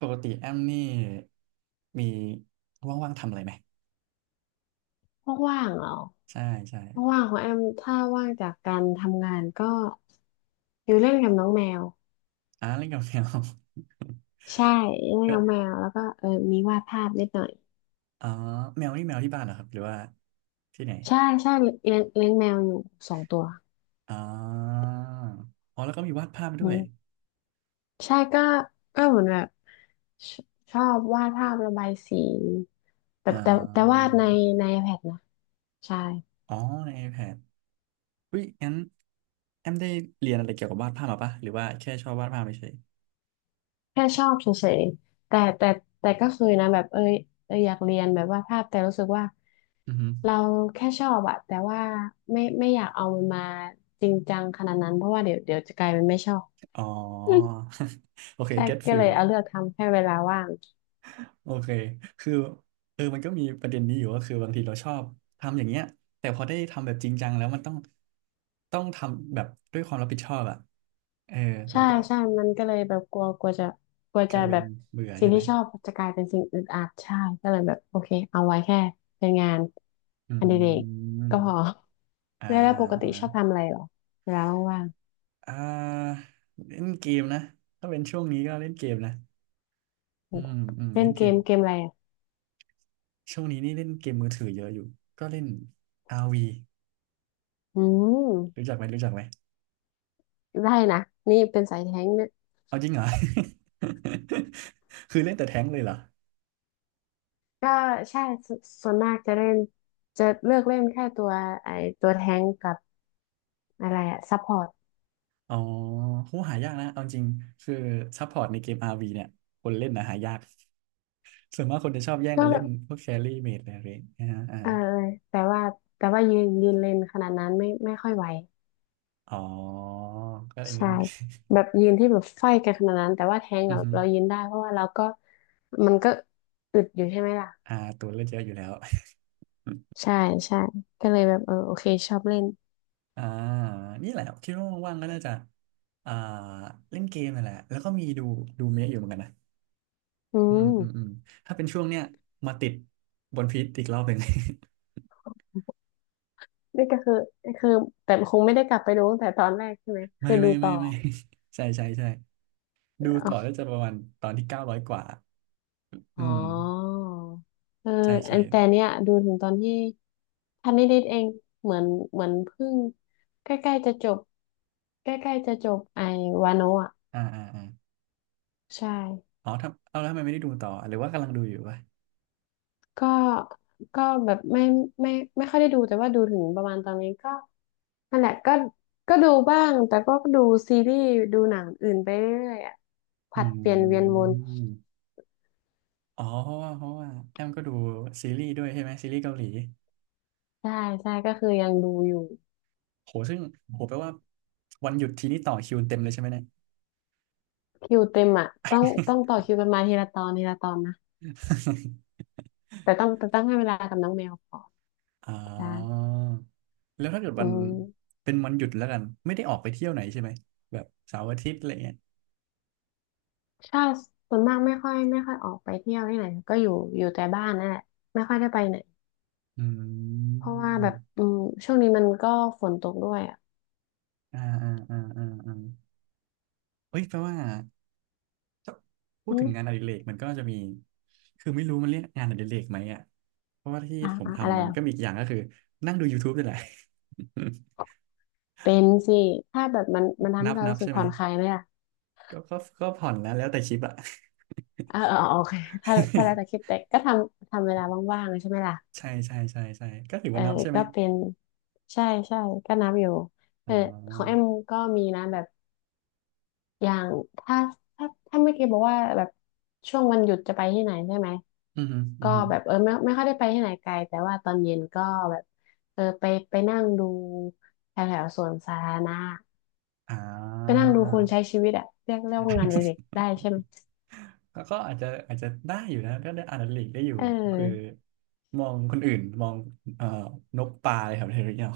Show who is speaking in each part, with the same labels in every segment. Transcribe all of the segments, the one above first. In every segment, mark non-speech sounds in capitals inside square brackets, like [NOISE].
Speaker 1: ปกติแอมนี่มีว่างๆทำอะไรไหม
Speaker 2: ว่างๆเหรอ
Speaker 1: ใช่ใช่
Speaker 2: ว่างๆของแอมถ้าว่างจากการทำงานก็อยู่เล่นกับน้องแมว
Speaker 1: เล่นกับแมว [LAUGHS]
Speaker 2: ใช่เล่น
Speaker 1: ก็
Speaker 2: กับแมวแล้วก็มีวาดภาพนิดหน่อย
Speaker 1: อ๋อแมวนี่แมวที่บ้านเหรอครับหรือว่าที่ไหน
Speaker 2: ใช่ใช่เลี้ยงแมวอยู่สองตัว
Speaker 1: อ๋ออ๋อแล้วก็มีวาดภาพด้
Speaker 2: อื
Speaker 1: วย
Speaker 2: มใช่ก็เหมือนแบบชชอบวาดภาพระบายสีแต่
Speaker 1: อ๋
Speaker 2: แต่แต่วา
Speaker 1: อ
Speaker 2: ดในiPad นะใช่
Speaker 1: อ๋อใน iPad อุ้ยงั้นแอมได้เรียนอะไรเกี่ยวกับวาดภาพมาปะหรือว่าแค่ชอบวาดภาพเฉย
Speaker 2: แค่ชอบเฉยๆแต่ก็เคยนะแบบเอยอยากเรียนแบบวาภาพแต่รู้สึกว่า
Speaker 1: ๆอือฮึ
Speaker 2: เราแค่ชอบอะแต่ว่าไม่อยากเอามันมาจริงจังขนาดนั้นเพราะว่าเดี๋ยวจะกลายเป็นไม่ชอบ
Speaker 1: อ๋อ [LAUGHS] โอเค
Speaker 2: [LAUGHS] ใช่
Speaker 1: get
Speaker 2: ก็เล
Speaker 1: feel
Speaker 2: ยเอาเลือกทำแค่เวลาว่าง
Speaker 1: โอเคคือเออมันก็มีประเด็นนี้อยู่ก็คือบางทีเราชอบทำอย่างเงี้ยแต่พอได้ทำแบบจริงจังแล้วมันต้อง ต้องทำแบบด้วยความรับผิดชอบอ่ะเออ
Speaker 2: ใช่
Speaker 1: มันก็
Speaker 2: ใช่มันก็เลยแบบกลัวกลัวจะกลัว
Speaker 1: ก
Speaker 2: จะ
Speaker 1: ลายเป็
Speaker 2: แบ
Speaker 1: น
Speaker 2: บ
Speaker 1: เบื่อ
Speaker 2: สิ่ง
Speaker 1: ใช่ไหม
Speaker 2: ที่ชอบจะกลายเป็นสิ่งอึดอัดใช่ก็เลยแบบโอเคเอาไว้แค่เป็นงาน
Speaker 1: อื
Speaker 2: อดิเรกก็พอ
Speaker 1: มอ่า
Speaker 2: [LAUGHS] แล้วปกติชอบ
Speaker 1: อ่า
Speaker 2: ทำอะไรเหรอเวลาว่างๆ
Speaker 1: อ่าเล่นเกมนะถ้าเป็นช่วงนี้ก็เล่นเกมนะอืมอืม
Speaker 2: เล่
Speaker 1: เล่
Speaker 2: น
Speaker 1: นเก
Speaker 2: เก
Speaker 1: ม
Speaker 2: มเกมอะไรอ่ะ
Speaker 1: ช่วงนี้นี่เล่นเกมมือถือเยอะอยู่ก็เล่น RV รวี
Speaker 2: อื
Speaker 1: รู้
Speaker 2: ม
Speaker 1: จักไหมรู้จักไหม
Speaker 2: ได้นะนี่เป็นสายแท้งค์เนี่ย
Speaker 1: เอาจริงเหรอ [LAUGHS] คือเล่นแต่แท้งเลยเหรอ
Speaker 2: ก็ใช่สส่วนมากจะเล่นจะเลือกเล่นแค่ตัวไอตัวแท้งค์กับอะไรอะซัพพอร์ต
Speaker 1: อ๋อผูหหายากนะเอาจริงคือซัพพอร์ตในเกม RV เนี่ยคนเล่นนะหายาก [LAUGHS] ส่วนมากคนจะชอบแย่ง
Speaker 2: ก็
Speaker 1: กัน
Speaker 2: แบ
Speaker 1: เล่น
Speaker 2: บ
Speaker 1: พวกแครี่เมจอะไรอย่างเงี้ยนะฮะ
Speaker 2: เออแต่ว่าแต่ว่ายืนยืนเลนขนาดนั้นไม่ค่อยไหว
Speaker 1: อ๋อก็อยนนี้
Speaker 2: ใช่แบบยืนที่แบบไฟกันขนาดนั้นแต่ว่าแทง
Speaker 1: [LAUGHS] อื
Speaker 2: กั
Speaker 1: อ
Speaker 2: บ
Speaker 1: ฮึ
Speaker 2: เรายืนได้เพราะว่าเราก็มันก็อึดอยู่ใช่ไหมล่ะ
Speaker 1: ตัวเล่นเยอะอยู่แล้ว [LAUGHS]
Speaker 2: ใช่ใช่ก็เลยแบบเออโอเคชอบเล่น
Speaker 1: อ่านี่แหละคิดว่าว่างๆก็น่าจะอ่าเล่นเกมนั่นแหละแล้วก็มีดูดูเมะอยู่เหมือนกันนะ
Speaker 2: อื
Speaker 1: อืม
Speaker 2: ม
Speaker 1: ถ้าเป็นช่วงเนี้ยมาติดบนพีทอีกรอบหนึ่ง
Speaker 2: นี่ก็คือคือแต่คงไม่ได้กลับไปดูตั้งแต่ตอนแรกใช่ไหม
Speaker 1: [LAUGHS] ไม่
Speaker 2: คือดู
Speaker 1: ไม่
Speaker 2: ต่
Speaker 1: ไม่
Speaker 2: อ
Speaker 1: ไม่ [LAUGHS] ใช่ใช่ใช่
Speaker 2: เอ
Speaker 1: ดู
Speaker 2: ๋
Speaker 1: ต่อ
Speaker 2: อ
Speaker 1: แล้วจะประมาณตอนที่เก้าร้อยกว่าอื
Speaker 2: ๋อ
Speaker 1: ม
Speaker 2: เออ
Speaker 1: ใช่ใช่
Speaker 2: อันเนี้ยดูถึงตอนที่พันนิดๆเอง เหมือนเหมือนเพิ่งใกล้ๆจะจบใกล้ๆจะจบวาโนะอ่ะ
Speaker 1: อ่า
Speaker 2: ใช่
Speaker 1: อ๋อทำเอาแล้วทำไมไม่ได้ดูต่อหรือว่ากำลังดูอยู่วะ
Speaker 2: ก็แบบไม่ไม่ไม่ค่อยได้ดูแต่ว่าดูถึงประมาณตอนนี้ก็นั่นแหละก็ก็ดูบ้างแต่ก็ดูซีรีส์ดูหนังอื่นไปเรื่อยๆอ่ะ
Speaker 1: อ
Speaker 2: ผัดเปลี่ยนเวีย
Speaker 1: ื
Speaker 2: นวน
Speaker 1: มอ๋อเพราะว่าแอมก็ดูซีรีส์ด้วยใช่ไหมซีรีส์เกาหลี
Speaker 2: ใช่ใช่ก็คือยังดูอยู่
Speaker 1: โหซึ่งโหแปลว่าวันหยุดทีนี้ต่อคิวเต็มเลยใช่ไหมเนี่ย
Speaker 2: คิวเต็มอ่ะต้องต่อคิวกันมาทีละตอนทีละตอนนะ
Speaker 1: [LAUGHS]
Speaker 2: แต่ต้องให้เวลากับน้องแมวก่อน
Speaker 1: อ๋
Speaker 2: ใช่
Speaker 1: อแล้วถ้าเกิด
Speaker 2: อื
Speaker 1: วัน
Speaker 2: ม
Speaker 1: เป็นวันหยุดแล้วกันไม่ได้ออกไปเที่ยวไหนใช่ไหมแบบเสาร์อาทิตย์อะไรเงี้ย
Speaker 2: ชาส่วนมากไม่ค่อยออกไปเที่ยวที่ไหนก็อยู่อยู่แต่บ้านนั่นแหละไม่ค่อยได้ไปไหน
Speaker 1: อื
Speaker 2: เพราะว่าแบบ
Speaker 1: ม
Speaker 2: อืมช่วงนี้มันก็ฝนตกด้วยอ่ะ
Speaker 1: อ่าเฮ้ยแปลว่า ถ้าพูด
Speaker 2: อื
Speaker 1: ถึ
Speaker 2: ม
Speaker 1: งงานอดิเรกมันก็จะมีคือไม่รู้มันเรียกงานอดิเรกไหมอ่ะเพราะว่าที่
Speaker 2: อ่า
Speaker 1: ผม
Speaker 2: อะอะไร
Speaker 1: ทำมัน
Speaker 2: อ่ะ
Speaker 1: ก็มีอีกอย่างก็คือนั่งดูยูทูบนี่แหละ
Speaker 2: เป็นสิถ้าแบบมันมัน
Speaker 1: [LAUGHS]
Speaker 2: ทำ
Speaker 1: นั
Speaker 2: ให้
Speaker 1: บ
Speaker 2: เรา
Speaker 1: นับ
Speaker 2: รู้สึก
Speaker 1: ใช่ไหม
Speaker 2: ผ่อนคลายไหมล่ะ
Speaker 1: ก็ผ่อนแล้วแล้วแต่ชิปอ่ะ
Speaker 2: อ่าเออเออโอเคถ้าแล้วแต่คิด
Speaker 1: [LAUGHS]
Speaker 2: แต่ก็ทำทำเวลาว่างๆใช่ไหมล่ะ
Speaker 1: ใช่ก็ถือ
Speaker 2: เออ
Speaker 1: ว่านับใช่ไหม
Speaker 2: ก็เป็นใช่ใช่ก็นับอยู่
Speaker 1: อ๋
Speaker 2: เออของแอ
Speaker 1: อ
Speaker 2: มก็มีนะแบบอย่างถ้าถ้าถ้าเมื่อกี้บอกว่าแบบช่วงวันหยุดจะไปที่ไหนใช่ไหม
Speaker 1: อือฮึอื
Speaker 2: ก็
Speaker 1: อฮึ
Speaker 2: แบบเออไม่ค่อยได้ไปที่ไหนไกลแต่ว่าตอนเย็นก็แบบเออไปไปนั่งดูแถวแถวสวนสาธารณะ
Speaker 1: อ่
Speaker 2: ไปนั่
Speaker 1: า
Speaker 2: งดูคนใช้ชีวิตอะเรียกว่างานอดิเรก
Speaker 1: [LAUGHS]
Speaker 2: ได้ใช่ไหม
Speaker 1: ก็อาจจะอาจจะได้อยู่นะก็ได้อ่านอดิเรกได้อยู่
Speaker 2: เ
Speaker 1: ก็คือ
Speaker 2: ออ
Speaker 1: มองคนอื่นมองเอ่อนกปลาอะไรแบบนี้หรือเปล่า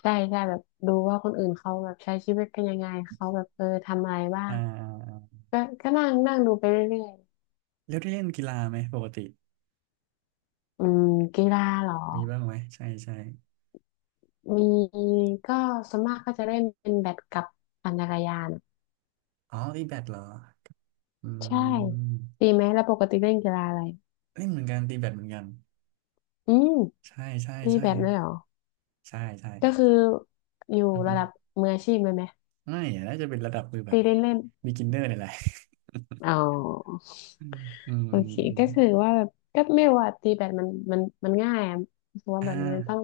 Speaker 2: ใช่ใช่แบบดูว่าคนอื่นเขาแบบใช้ชีวิตกันยังไงเขาแบบเออทำอะไรบ้า
Speaker 1: อ่
Speaker 2: ง
Speaker 1: า
Speaker 2: ก็ก็นั่งนั่งดูไปเรื่อยๆ
Speaker 1: แล้วได้เล่นกีฬาไหมปกติ
Speaker 2: อืมกีฬาเหรอ
Speaker 1: มีบ้างไหมใช่ใช่
Speaker 2: มีก็ส่วนมากก็จะเล่นเป็นแบดกับปั่นจักรยาน
Speaker 1: อ๋อตีแบดเหรออื
Speaker 2: ใช่ตี
Speaker 1: ม
Speaker 2: ไหมแล้วปกติเล่นกีฬาอะไร
Speaker 1: เล่นเหมือนกันตีแบดเหมือนกัน
Speaker 2: อืม
Speaker 1: ใช่ใช่
Speaker 2: ตี
Speaker 1: ใช่
Speaker 2: แบดเลยเหรอ
Speaker 1: ใช่
Speaker 2: ก็คืออยู่
Speaker 1: อือฮึ
Speaker 2: ระดับมืออาชีพเลยไหม
Speaker 1: ไม่อะน่าจะเป็นระดับมือแบ
Speaker 2: ตี
Speaker 1: บ
Speaker 2: เล่นเล่น
Speaker 1: b e กินเนอร์นี่ยแหละ [LAUGHS]
Speaker 2: อ๋อ
Speaker 1: อืมอืม
Speaker 2: โอ
Speaker 1: อืม
Speaker 2: เค
Speaker 1: อืม
Speaker 2: ก็คือว่าแบบก็ไม่ว่าตีแบดมันมันง่ายอะเพราะว่า
Speaker 1: อ่า
Speaker 2: แบบมันต้อง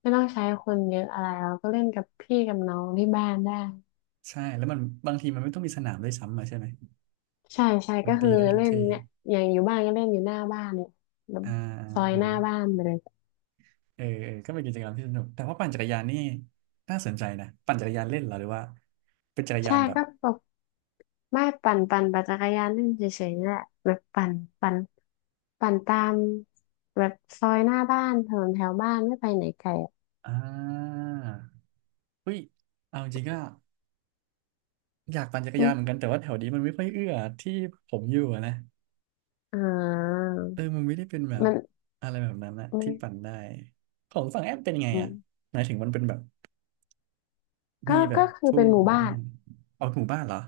Speaker 2: ไม่ต้องใช้คนเยอะอะไรเราก็เล่นกับพี่กับน้องที่บ้านได้
Speaker 1: ใช่แล้วมันบางทีมันไม่ต้องมีสนามด้วยซ้ำอะใช่ไหม
Speaker 2: ใช่ใช่
Speaker 1: มัน
Speaker 2: ก็คื
Speaker 1: ตี
Speaker 2: อ
Speaker 1: ได้ทุก
Speaker 2: เล่น
Speaker 1: ที
Speaker 2: เนี่ยอย่างอยู่บ้านก็เล่นอยู่หน้าบ้านเนี่ยแบบ
Speaker 1: อ่า
Speaker 2: ซอย
Speaker 1: อ่า
Speaker 2: หน้าบ้านไปเลย
Speaker 1: เออเออก็เป็นกิจกรรมที่สนุกแต่ว่าปั่นจักรยานนี่น่าสนใจนะปั่นจักรยานเล่นเหรอหรือว่าเป็นจักรยา
Speaker 2: ใช่
Speaker 1: นแบบ
Speaker 2: ก็แบบไม่ปั่นปั่นจักรยานเล่นเฉยๆนี่แหละแบบปั่นปั่นปั่นตามแบบซอยหน้าบ้านถนนแถวบ้านไม่ไปไหนไกลอะ
Speaker 1: อ่าเฮ้ยเอาจริงๆก็ อยากปั่นจักร
Speaker 2: อื
Speaker 1: ยานเหมือน
Speaker 2: ม
Speaker 1: กันแต่ว่าแถวนี้มันไม่ค่อยเอื้อที่ผมอยู่อะนะ
Speaker 2: อ่า
Speaker 1: เออมันไม่ได้เป็นแบบ
Speaker 2: มัน
Speaker 1: อะไรแบบนั้นนะ
Speaker 2: มัน
Speaker 1: ที่ปั่นได้ของฝั่งแอมเป็นไง
Speaker 2: อื
Speaker 1: อ่ะ
Speaker 2: ม
Speaker 1: หมายถึงมันเป็นแบบมี
Speaker 2: ก็
Speaker 1: แบบ
Speaker 2: คือ
Speaker 1: ทุ่
Speaker 2: เป็
Speaker 1: ง
Speaker 2: นหมู่บ้า
Speaker 1: อ่า
Speaker 2: น
Speaker 1: เอาหมู่บ้านเหรอ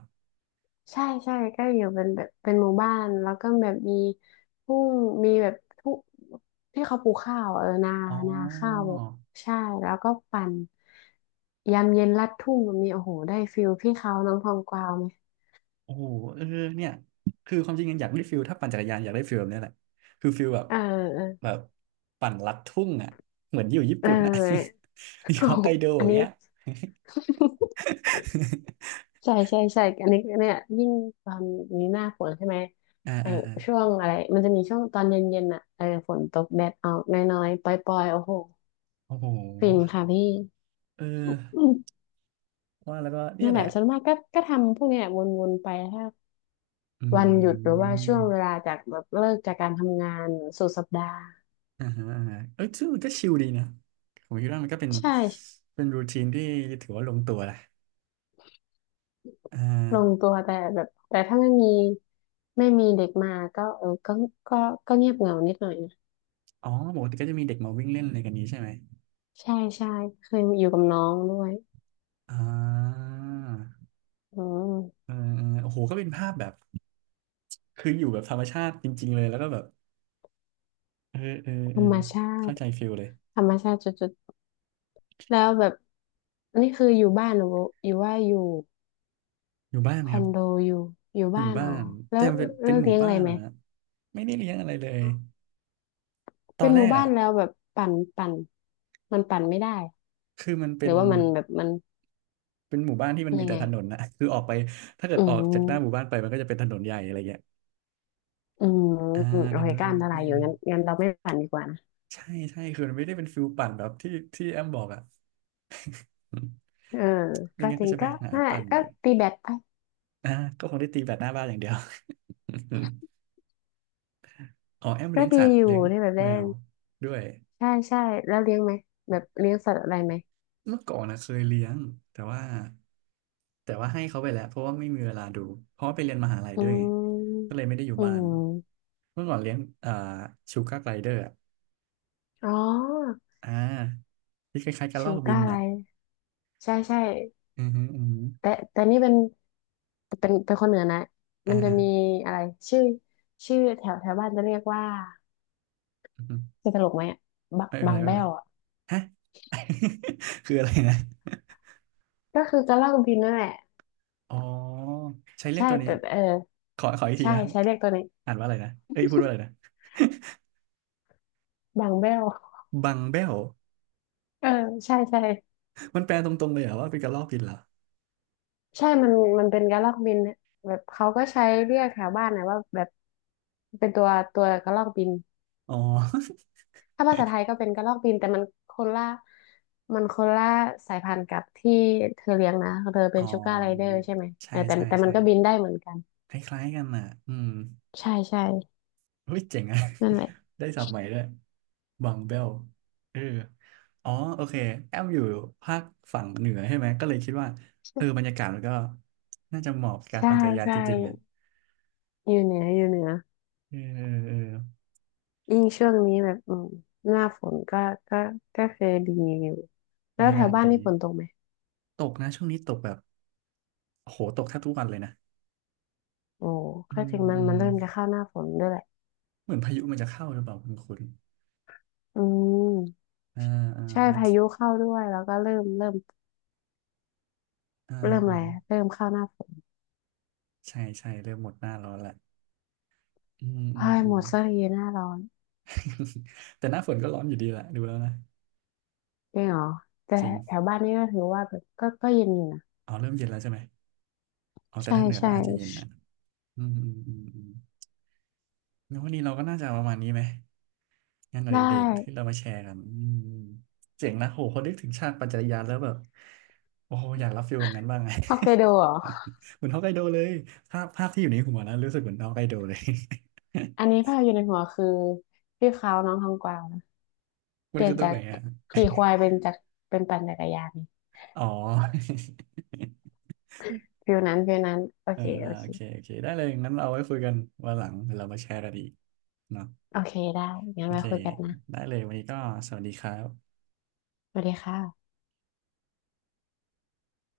Speaker 2: ใช่ใช่ก็อยู่เป็นแบบเป็นหมู่บ้านแล้วก็แบบมีทุ่งมีแบบทุ่งที่เขาปลูกข้าวเออนา
Speaker 1: อ๋อ
Speaker 2: นาข้าวแบบใช่แล้วก็ปั่นยามเย็นลัดทุ่งแบบนี้โอ้โหได้ฟิลพี่เขาน้องทองกวาวไหม
Speaker 1: โอ้โหเออเนี่ยคือความจริงอยากได้ฟิลถ้าปั่นจักรยานอยากได้ฟิลแบบนี้แหละคือฟิลแบบ
Speaker 2: เออเออ
Speaker 1: แบบปั่นลัดทุ่งอ่ะเหมือนอยู่ญี่
Speaker 2: เอ
Speaker 1: ปุ่นอ่ะ
Speaker 2: อ
Speaker 1: [LAUGHS] อยู่
Speaker 2: โอ้
Speaker 1: ฮอก
Speaker 2: โห
Speaker 1: ไกโด
Speaker 2: อั
Speaker 1: อ
Speaker 2: น
Speaker 1: ย่าง
Speaker 2: นี้
Speaker 1: เงี้ย [LAUGHS]
Speaker 2: ใช่ใช่ใช่อันนี้เนี่ยยิ่งตอนนี้หน้าฝนใช่ไหม
Speaker 1: อ่า
Speaker 2: ไอ
Speaker 1: อ่าอ่า
Speaker 2: ช่วงอะไรมันจะมีช่วงตอนเย็นๆน่ะเออฝนตกแดดออกน้อยๆปล่อยๆโอ้โห
Speaker 1: โอ้โห
Speaker 2: ฟินค่ะพี่
Speaker 1: เออ
Speaker 2: อืม
Speaker 1: ว่าแล้วก็เนี่
Speaker 2: นั่
Speaker 1: ย
Speaker 2: น
Speaker 1: แห
Speaker 2: แห
Speaker 1: ละ
Speaker 2: ละส่วนมากก็ทำพวกเนี้ยวนๆไปถ้า
Speaker 1: อื
Speaker 2: วันหยุดหรือว่าช่วงเว
Speaker 1: ม
Speaker 2: ลาจากแบบเลิกจากการทำงานสุดสัปดาห์
Speaker 1: อ่าฮะอ่าฮะเอ้ยซึ่งมันก็ชิลดีนะผมคิดว่ามันก็เป็น
Speaker 2: ใช่
Speaker 1: เป็นรูทีนที่ถือว่าลงตัวแหละอ่
Speaker 2: ลง
Speaker 1: า
Speaker 2: ตัวแต่แบบแต่ถ้าไม่มีเด็กมาก็เออก็ก็เงียบเหงานิดหน่อยนะ
Speaker 1: อ๋อปกติก็จะมีเด็กมาวิ่งเล่นอะไรกันนี้ใช่ไหม
Speaker 2: ใช่ใช่เคยอยู่กับน้องด้วย
Speaker 1: อ่า
Speaker 2: อืม
Speaker 1: เออเออโอ้โหก็เป็นภาพแบบคืออยู่แบบธรรมชาติจริงๆเลยแล้วก็แบบเออเออ
Speaker 2: ธ
Speaker 1: เอ
Speaker 2: ร
Speaker 1: อ
Speaker 2: รมชา
Speaker 1: เข้า
Speaker 2: ติ
Speaker 1: ใจฟิลเลย
Speaker 2: ธรรมชาติจุดๆแล้วแบบอันนี้คืออยู่บ้านหรืออยู่ว่าอยู่
Speaker 1: อยู่บ้านไห
Speaker 2: ค
Speaker 1: ม
Speaker 2: อ
Speaker 1: ครับ
Speaker 2: นโดอยู่อยู่
Speaker 1: อยู่
Speaker 2: บ้าน
Speaker 1: บ้า
Speaker 2: อ๋อ
Speaker 1: น
Speaker 2: แล้
Speaker 1: แต่
Speaker 2: ว
Speaker 1: มันเป็นเป็นหมู่
Speaker 2: เลี้ยงอะ
Speaker 1: บ้า
Speaker 2: ไร
Speaker 1: น
Speaker 2: ไหม
Speaker 1: อะไม่ได้เลี้ยงอะไรเลยตอ
Speaker 2: เป็น
Speaker 1: น
Speaker 2: ห
Speaker 1: แร
Speaker 2: มู่
Speaker 1: ก
Speaker 2: บ้า
Speaker 1: อ่ะ
Speaker 2: นแล้วแบบปั่นมันปั่นไม่ได้
Speaker 1: คือมัน
Speaker 2: ห
Speaker 1: เป็
Speaker 2: รื
Speaker 1: น
Speaker 2: อว่ามันแบบมัน
Speaker 1: เป็นหมู่บ้านที่มั
Speaker 2: เป็
Speaker 1: น
Speaker 2: น
Speaker 1: มี
Speaker 2: ยัง
Speaker 1: แต่
Speaker 2: ไง
Speaker 1: ถนนนะ [LAUGHS] คือออกไปถ้าเกิ
Speaker 2: อื
Speaker 1: ดออกจากหน้าหมู่
Speaker 2: ม
Speaker 1: บ้านไปมันก็จะเป็นถนนใหญ่อะไรเงี้ย
Speaker 2: อืม
Speaker 1: อ่า
Speaker 2: โอ
Speaker 1: ดัง
Speaker 2: เค
Speaker 1: นั้น
Speaker 2: ก็
Speaker 1: ไม
Speaker 2: อันตราย
Speaker 1: ่
Speaker 2: อยู่
Speaker 1: มี
Speaker 2: งั้นงั้นเราไม่ปั่นดีกว่านะ
Speaker 1: ใช่ใช่คือมันไม่ได้เป็นฟิลปั่นแบบที่แอมบอกอ่ะอืม
Speaker 2: เออ
Speaker 1: ไม่
Speaker 2: ก็
Speaker 1: งั้น
Speaker 2: จ
Speaker 1: ก็
Speaker 2: ริง
Speaker 1: จะไป
Speaker 2: ก็
Speaker 1: หา
Speaker 2: น่า
Speaker 1: ปั่น
Speaker 2: ก็
Speaker 1: เดี๋ยว
Speaker 2: ตีแบดไป
Speaker 1: อ่าก็คงได้ตีแบดหน้าบ้านอย่างเดียว [LAUGHS] อ๋อแอม
Speaker 2: ก็
Speaker 1: เลี้ยง
Speaker 2: ดี
Speaker 1: สัตว์
Speaker 2: อยู่
Speaker 1: เลี้ยง
Speaker 2: ที่แบบ
Speaker 1: แม
Speaker 2: เล่น
Speaker 1: วด้วย
Speaker 2: ใช่ใช่แล้วเลี้ยงไหมแบบเลี้ยงสัตว์อะไรไหม
Speaker 1: เมื่อก่อนนะเคยเลี้ยงแต่ว่าแต่ว่าให้เขาไปแล้วเพราะว่าไม่มีเวลาดูเพราะว่าไปเรียนมหาลัย
Speaker 2: อื
Speaker 1: ด้วยก็
Speaker 2: ม
Speaker 1: เลยไม่ได้อยู่
Speaker 2: อื
Speaker 1: บ้าน
Speaker 2: ม
Speaker 1: เมื่อก่อนเลี้ยงอ่าชูการ์ไกลเดอร์อ่ะ
Speaker 2: อ๋อ
Speaker 1: อ่าที่คล้ายๆกับล
Speaker 2: ชู
Speaker 1: อกบิ
Speaker 2: ก้า
Speaker 1: น
Speaker 2: อะไร
Speaker 1: น่ะ
Speaker 2: ใช่ใช่
Speaker 1: อือฮึอือฮึ
Speaker 2: แต่นี่เป็นเป็นคนเหนือนะ
Speaker 1: อ่า
Speaker 2: มันจะมี
Speaker 1: อ่า
Speaker 2: อะไรชื่อชื่อแถวแถวบ้านจะเรียกว่า
Speaker 1: อือฮึ
Speaker 2: จะตลกไหมอะบะ
Speaker 1: ไม่เป็น
Speaker 2: บา
Speaker 1: ไร
Speaker 2: ง
Speaker 1: ไม่เป็
Speaker 2: แบ้
Speaker 1: นไร
Speaker 2: วอ่ะ
Speaker 1: ฮะ [LAUGHS] คืออะไรนะ [LAUGHS]
Speaker 2: ก็คือกระลอกบินนั่นแหละ
Speaker 1: อ๋อใช้เรียก
Speaker 2: ใช่
Speaker 1: ตัวนี้
Speaker 2: แต่เออ
Speaker 1: ขอขออีกที
Speaker 2: ใช่
Speaker 1: นะ
Speaker 2: ใช้เรียกตัวนี้
Speaker 1: อ่านว่าอะไรนะเอ้ยพูดว่าอะไรนะ [LAUGHS]
Speaker 2: บางแบ้ว
Speaker 1: บังเบล
Speaker 2: เออใช่ใช่
Speaker 1: มันแปลตรงๆเลยเหรอว่าเป็นกระรอกกินเหรอ
Speaker 2: ใช่มันเป็นกระรอกบินเนี่ยแบบเขาก็ใช้เรียกแถวบ้านนะว่าแบบเป็นตัวกระรอกบิน
Speaker 1: อ๋อ
Speaker 2: ถ้าภาษาไทยก็เป็นกระรอกบินแต่คนละมันคนละสายพันธุ์กับที่เธอเลี้ยงนะเธอ
Speaker 1: [LAUGHS]
Speaker 2: เป็
Speaker 1: อ๋
Speaker 2: น
Speaker 1: อ
Speaker 2: ชูการ์ไรเดอร์ใช่ไหม
Speaker 1: ใช่
Speaker 2: เออแต่
Speaker 1: ใช่
Speaker 2: แต่มั
Speaker 1: ใช่
Speaker 2: นก็บินได้เหมือนกัน
Speaker 1: คล้ายๆกันน่ะอืม
Speaker 2: ใช่ใช่
Speaker 1: เฮ้ยเจ๋งอะ
Speaker 2: นั่นแหละ
Speaker 1: [LAUGHS] ได้ศัพท์ใหม่ด้วยบังเบลเอออ๋อโอเคแอมอยู่ภาคฝั่งเหนือใช่ไหมก็เลยคิดว่าเออ
Speaker 2: ใ
Speaker 1: บรรยากาศมันก็น่าจะเหมาะกับการ
Speaker 2: ช่
Speaker 1: ปั่นจักรยาน
Speaker 2: ใช่
Speaker 1: จริงๆอ่ะ
Speaker 2: อยู่เหนือ
Speaker 1: เออเออเออ
Speaker 2: ยิ่งช่วงนี้แบบอืมหน้าฝนก็ก็คือดีอยู่
Speaker 1: บ
Speaker 2: แล้
Speaker 1: ร
Speaker 2: ว
Speaker 1: รยา
Speaker 2: แถ
Speaker 1: กา
Speaker 2: ว
Speaker 1: ศ
Speaker 2: บ้าน
Speaker 1: ดี
Speaker 2: นี่ฝนตกไหม
Speaker 1: ตกนะช่วงนี้ตกแบบโอ้โหตกแทบทุกวันเลยนะ
Speaker 2: โอ้
Speaker 1: อื
Speaker 2: ก็จ
Speaker 1: ม
Speaker 2: ริง
Speaker 1: อื
Speaker 2: มั
Speaker 1: ม
Speaker 2: นเริ่มจะเข้าหน้าฝนด้วยแหละ
Speaker 1: เหมือนพายุมันจะเข้าหรือเปล่าคุณ
Speaker 2: อืม
Speaker 1: อ่าอ่า
Speaker 2: ใช่
Speaker 1: อ่
Speaker 2: พายุเข้าด้วยแล้วก็เริ่ม
Speaker 1: า
Speaker 2: เริ่มอะ
Speaker 1: อ่า
Speaker 2: ไรเริ่มเข้าหน้าฝน
Speaker 1: ใช่ใช่เริ่มหมดหน้าร้อนละอืมอืม
Speaker 2: พาย
Speaker 1: อื
Speaker 2: หม
Speaker 1: ม
Speaker 2: ดสักทีหน้าร้อน
Speaker 1: [LAUGHS] แต่หน้าฝนก็ร้อนอยู่ดีแหละดูแล้วนะ
Speaker 2: จริงเหรอแต่
Speaker 1: จริ
Speaker 2: แถ
Speaker 1: ง
Speaker 2: วบ้านนี่ก็ถือว่าแบบก็เย็นอยู่นะ
Speaker 1: อ๋อเริ่มเย็นแล้วใช่ไหม เอาแต่
Speaker 2: ใช่
Speaker 1: ถ้าเหนือก็
Speaker 2: ใช่
Speaker 1: อาจจะเย็นนะอืมอืมอืมอืมงั้นวันนี้เราก็น่าจะประมาณนี้ไหมงานอ
Speaker 2: ได้
Speaker 1: ดิเรกที่เรามาแชร์กันอืมเจ๋งนะโหพอนึกถึงชาติปัจจัยยานแล้วแบบโอ้โหอยากรับฟีลแบบนั้นบ้างไง
Speaker 2: ฮอกไกโดเหรอ
Speaker 1: [LAUGHS] เหมือนฮอกไกโดเลยภาพภาพที่อยู่ในหัวนะรู้สึกเหมือนฮอกไกโดเลย
Speaker 2: อันนี้ภาพอยู่ในหัวคือพี่เขาน้องทองกวาวนะ
Speaker 1: [LAUGHS] มั
Speaker 2: เป
Speaker 1: น
Speaker 2: ลี่ย
Speaker 1: คื
Speaker 2: น
Speaker 1: อตร
Speaker 2: จา
Speaker 1: งไหน
Speaker 2: ก
Speaker 1: อ่ะ
Speaker 2: ขี่ควายเป็นจากเป็นปั่นจักรยาน
Speaker 1: อ๋อ
Speaker 2: ฟิลนั้นโอ
Speaker 1: [LAUGHS] เออ
Speaker 2: เค
Speaker 1: อ่าโอเคโอเคได้เลยงั้นเราเอาไว้คุยกันวันหลังเดี๋ยวเรามาแชร์กันอีกเนาะ
Speaker 2: โอเคได้งั้
Speaker 1: โอ
Speaker 2: นไว้
Speaker 1: เค
Speaker 2: คุยกันนะ
Speaker 1: ได้เลยวันนี้ก็สวัสดีครับ
Speaker 2: สวัสดีค่ะ